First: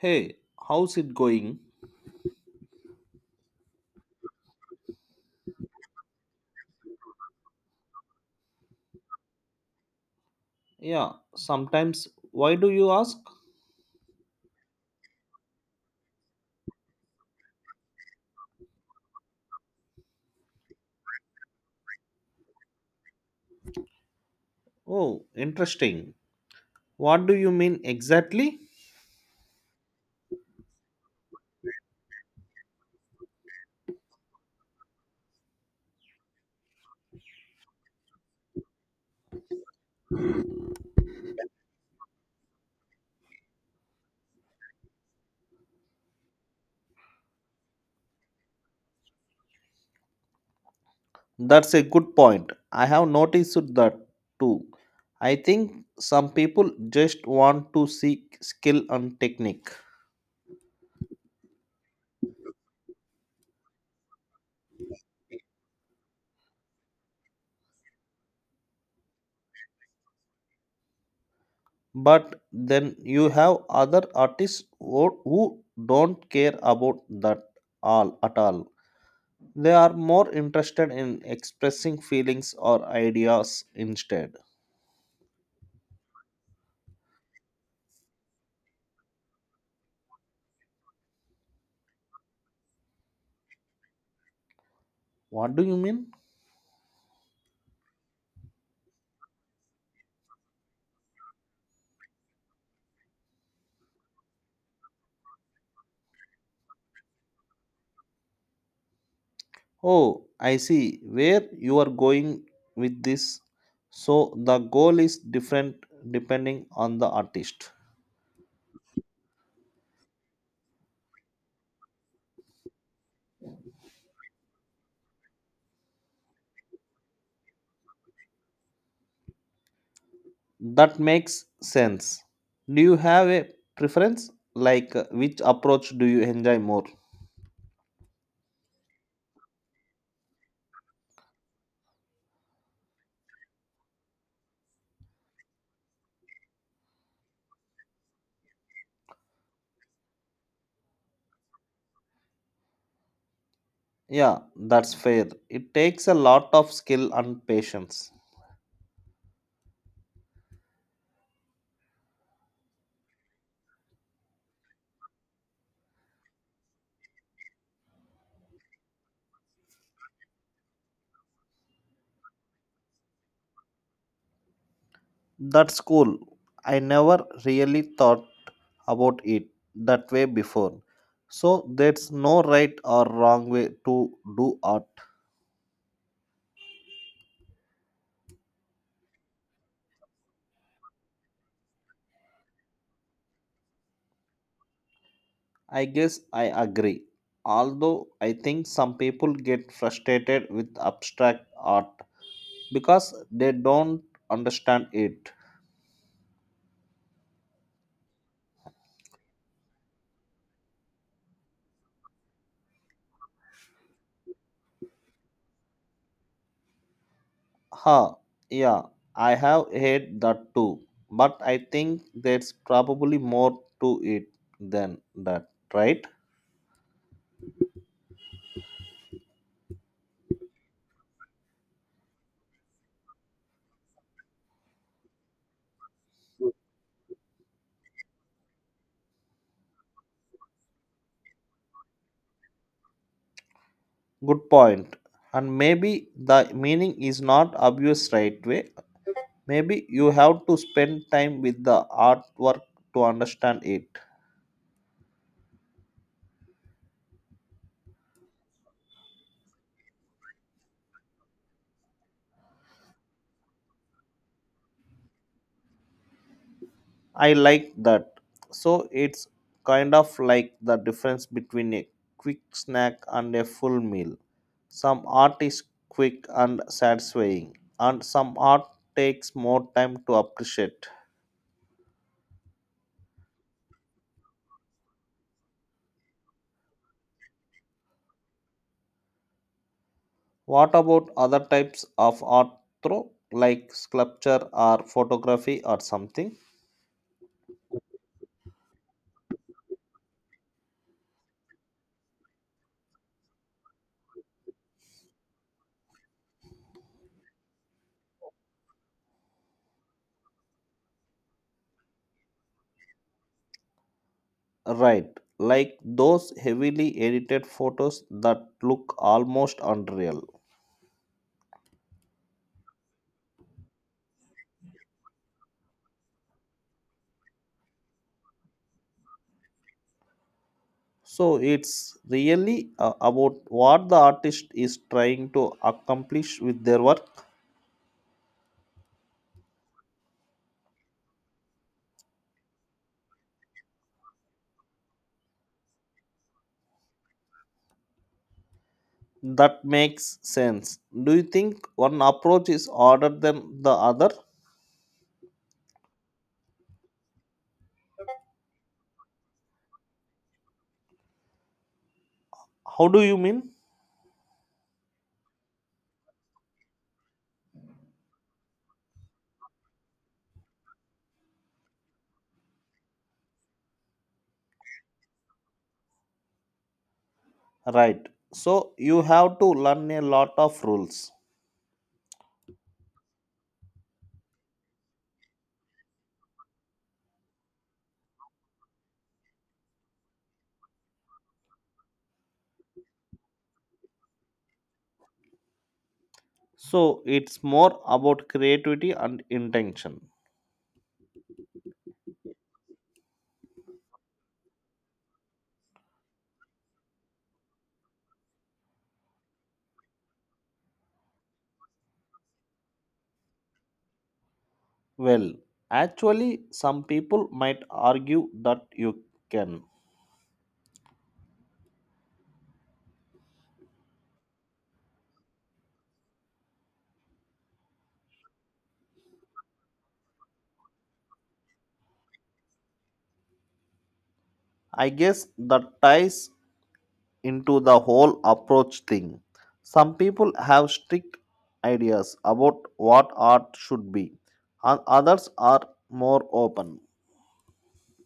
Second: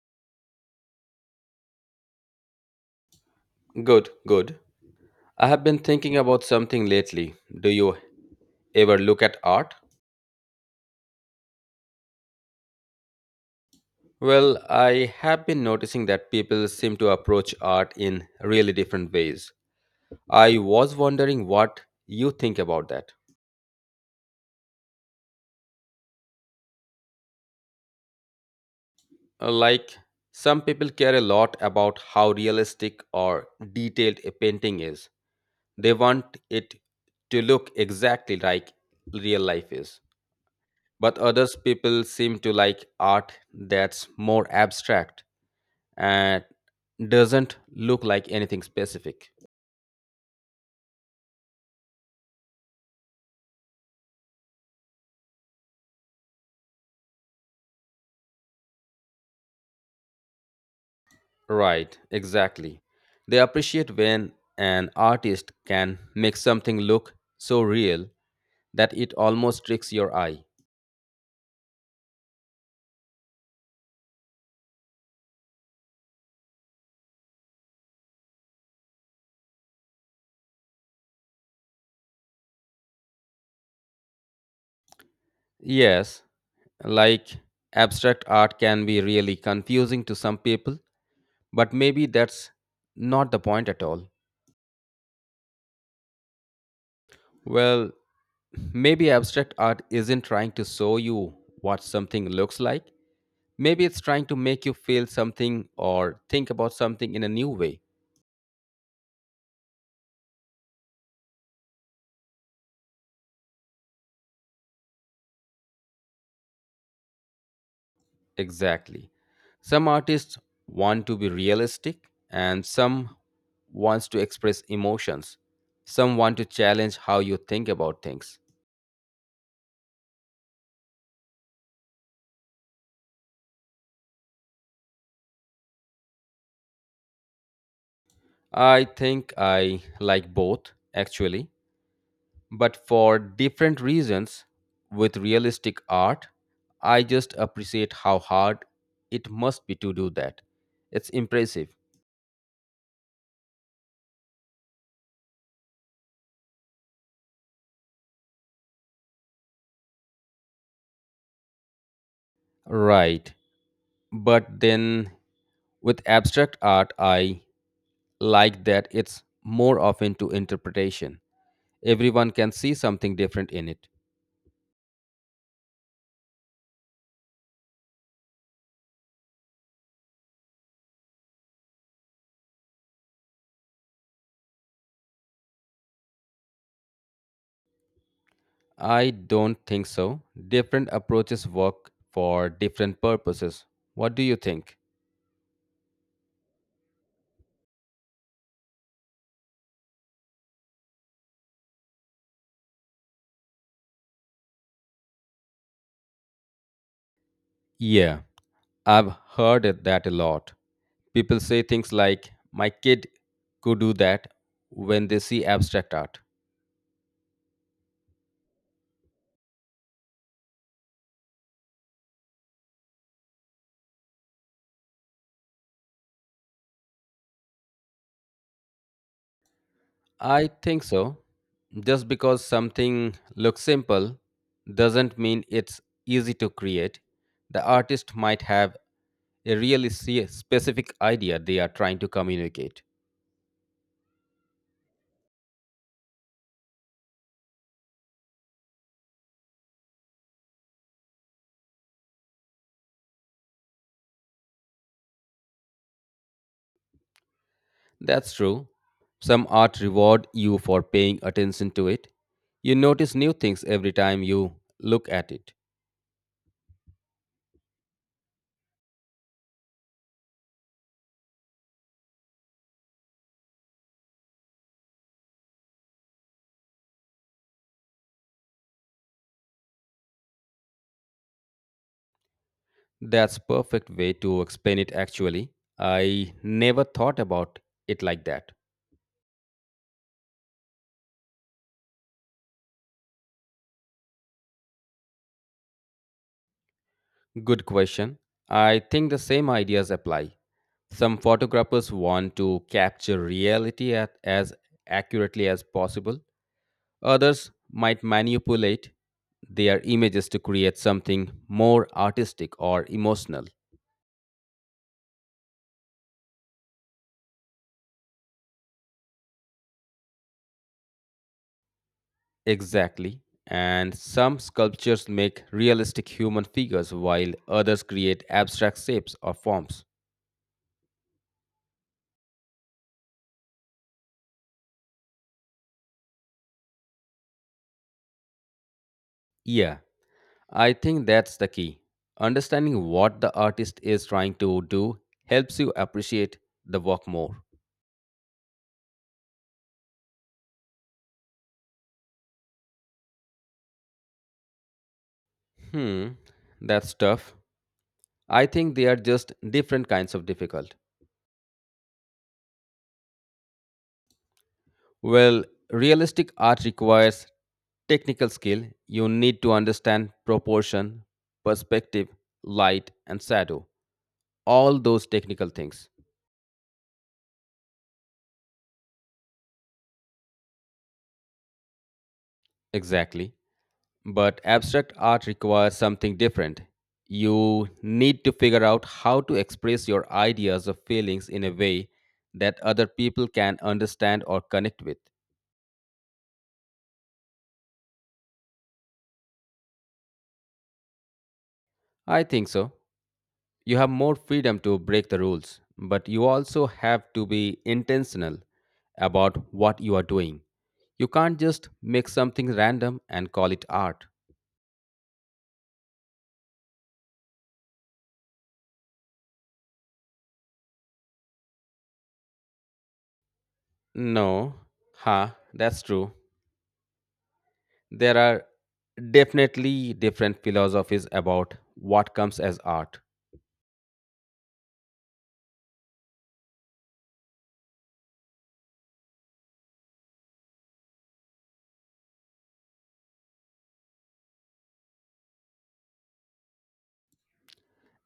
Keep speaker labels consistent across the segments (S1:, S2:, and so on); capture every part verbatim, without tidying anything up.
S1: Hey, how's it going?
S2: Good, good. I have been thinking about something lately. Do you ever look at art?
S1: Yeah, sometimes. Why do you ask?
S2: Well, I have been noticing that people seem to approach art in really different ways. I was wondering what you think about that.
S1: Oh, interesting. What do you mean exactly?
S2: Uh, Like, some people care a lot about how realistic or detailed a painting is. They want it to look exactly like real life is. But others people seem to like art that's more abstract and doesn't look like anything specific.
S1: That's a good point. I have noticed that too. I think some people just want to seek skill and technique.
S2: Right, exactly. They appreciate when an artist can make something look so real that it almost tricks your eye.
S1: But then you have other artists who who don't care about that all at all. They are more interested in expressing feelings or ideas instead.
S2: Yes, like abstract art can be really confusing to some people, but maybe that's not the point at all.
S1: What do you mean?
S2: Well, maybe abstract art isn't trying to show you what something looks like. Maybe it's trying to make you feel something or think about something in a new way.
S1: Oh, I see where you are going with this. So the goal is different depending on the artist.
S2: Exactly. Some artists want to be realistic and some wants to express emotions. Some want to challenge how you think about things.
S1: That makes sense. Do you have a preference? Like uh, which approach do you enjoy more?
S2: I think I like both actually, but for different reasons. With realistic art, I just appreciate how hard it must be to do that. It's impressive.
S1: Yeah, that's fair. It takes a lot of skill and patience.
S2: Right. But then with abstract art, I like that it's more open to interpretation. Everyone can see something different in it.
S1: That's cool. I never really thought about it that way before. So there's no right or wrong way to do art.
S2: I don't think so. Different approaches work for different purposes. What do you think?
S1: I guess I agree. Although I think some people get frustrated with abstract art because they don't understand it.
S2: Yeah, I've heard it that a lot. People say things like, my kid could do that when they see abstract art.
S1: Huh, yeah, I have heard that too. But I think there's probably more to it than that, right?
S2: I think so. Just because something looks simple doesn't mean it's easy to create. The artist might have a really se- specific idea they are trying to communicate.
S1: Good point. And maybe the meaning is not obvious right away. Maybe you have to spend time with the artwork to understand it.
S2: That's true. Some art reward you for paying attention to it. You notice new things every time you look at it.
S1: I like that. So it's kind of like the difference between a quick snack and a full meal. Some art is quick and satisfying, and some art takes more time to appreciate.
S2: That's perfect way to explain it actually. I never thought about it like that.
S1: What about other types of art, though, like sculpture or photography or something?
S2: Good question. I think the same ideas apply. Some photographers want to capture reality at, as accurately as possible. Others might manipulate their images to create something more artistic or emotional.
S1: Right, like those heavily edited photos that look almost unreal.
S2: Exactly. And some sculptures make realistic human figures while others create abstract shapes or forms.
S1: So it's really uh, about what the artist is trying to accomplish with their work.
S2: Yeah, I think that's the key. Understanding what the artist is trying to do helps you appreciate the work more.
S1: That makes sense. Do you think one approach is harder than the other?
S2: Hmm, that's tough. I think they are just different kinds of difficult.
S1: How do you mean?
S2: Well, realistic art requires technical skill. You need to understand proportion, perspective, light, and shadow. All those technical things.
S1: Right. So you have to learn a lot of rules.
S2: Exactly. But abstract art requires something different. You need to figure out how to express your ideas or feelings in a way that other people can understand or connect with.
S1: So it's more about creativity and intention.
S2: I think so. You have more freedom to break the rules, but you also have to be intentional about what you are doing. You can't just make something random and call it art.
S1: Well, actually, some people might argue that you can.
S2: No, huh, that's true. There are definitely different philosophies about what comes as art.
S1: I guess that ties into the whole approach thing. Some people have strict ideas about what art should be, and others are more open.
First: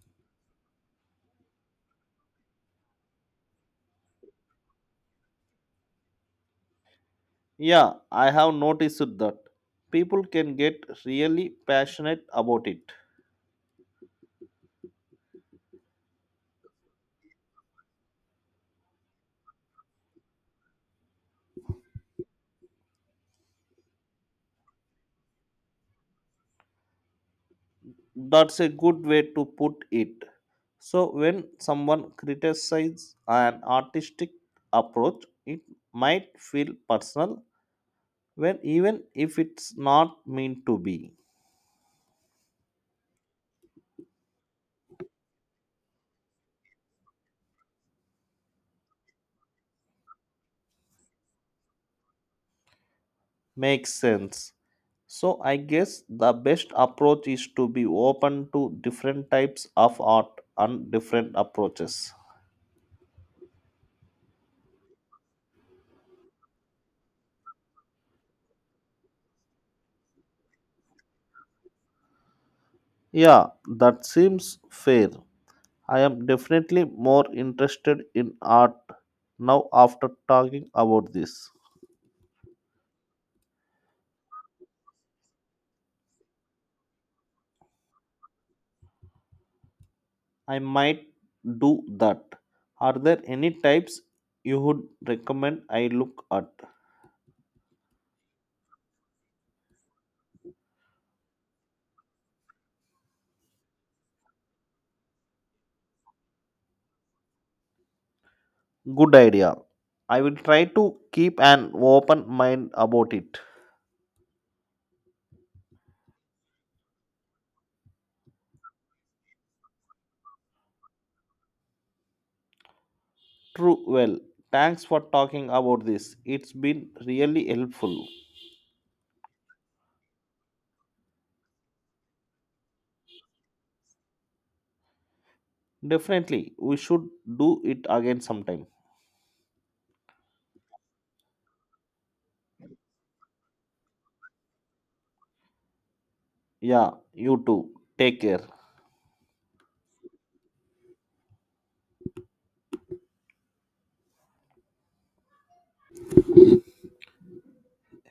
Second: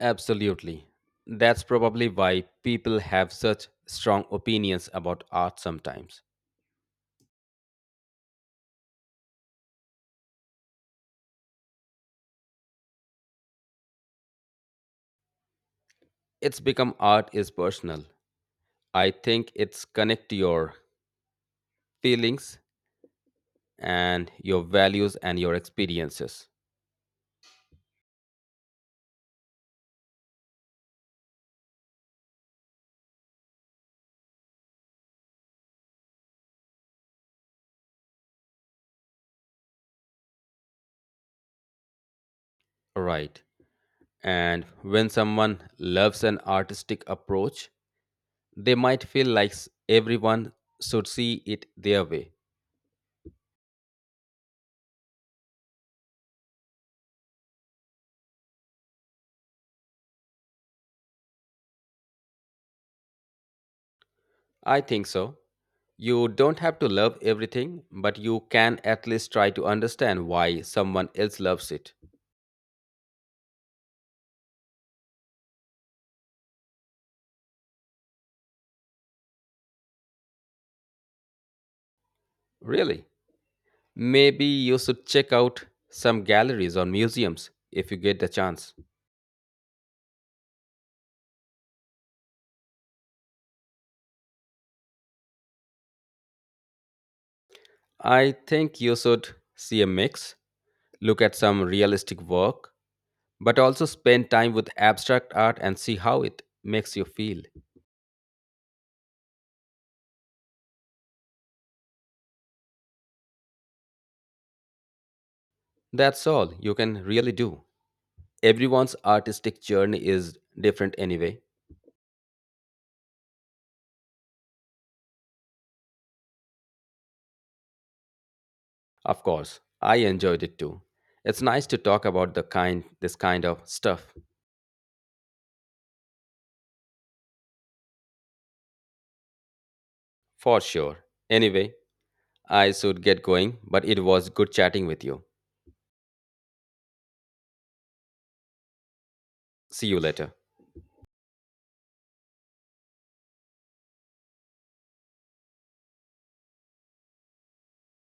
S2: Absolutely. That's probably why people have such strong opinions about art sometimes.
S1: Yeah, I have noticed that people can get really passionate about it.
S2: It's become art is personal. I think it's connect to your feelings and your values and your experiences.
S1: That's a good way to put it. So, when someone criticizes an artistic approach, it might feel personal, when even if it's not meant to be.
S2: Right. And when someone loves an artistic approach, they might feel like s- everyone should see it their way.
S1: Makes sense. So I guess the best approach is to be open to different types of art and different approaches.
S2: I think so. You don't have to love everything, but you can at least try to understand why someone else loves it.
S1: Yeah, that seems fair. I am definitely more interested in art now after talking about this.
S2: Really? Maybe you should check out some galleries or museums if you get the chance.
S1: I might do that. Are there any types you would recommend I look at?
S2: I think you should see a mix, look at some realistic work but also spend time with abstract art and see how it makes you feel.
S1: Good idea. I will try to keep an open mind about it.
S2: That's all you can really do. Everyone's artistic journey is different anyway.
S1: True, well, thanks for talking about this. It's been really helpful.
S2: Of course, I enjoyed it too. It's nice to talk about the kind this kind of stuff
S1: Definitely, we should do it again sometime.
S2: for sure. Anyway, I should get going, but it was good chatting with you.
S1: Yeah, you too. Take care.
S2: See you later.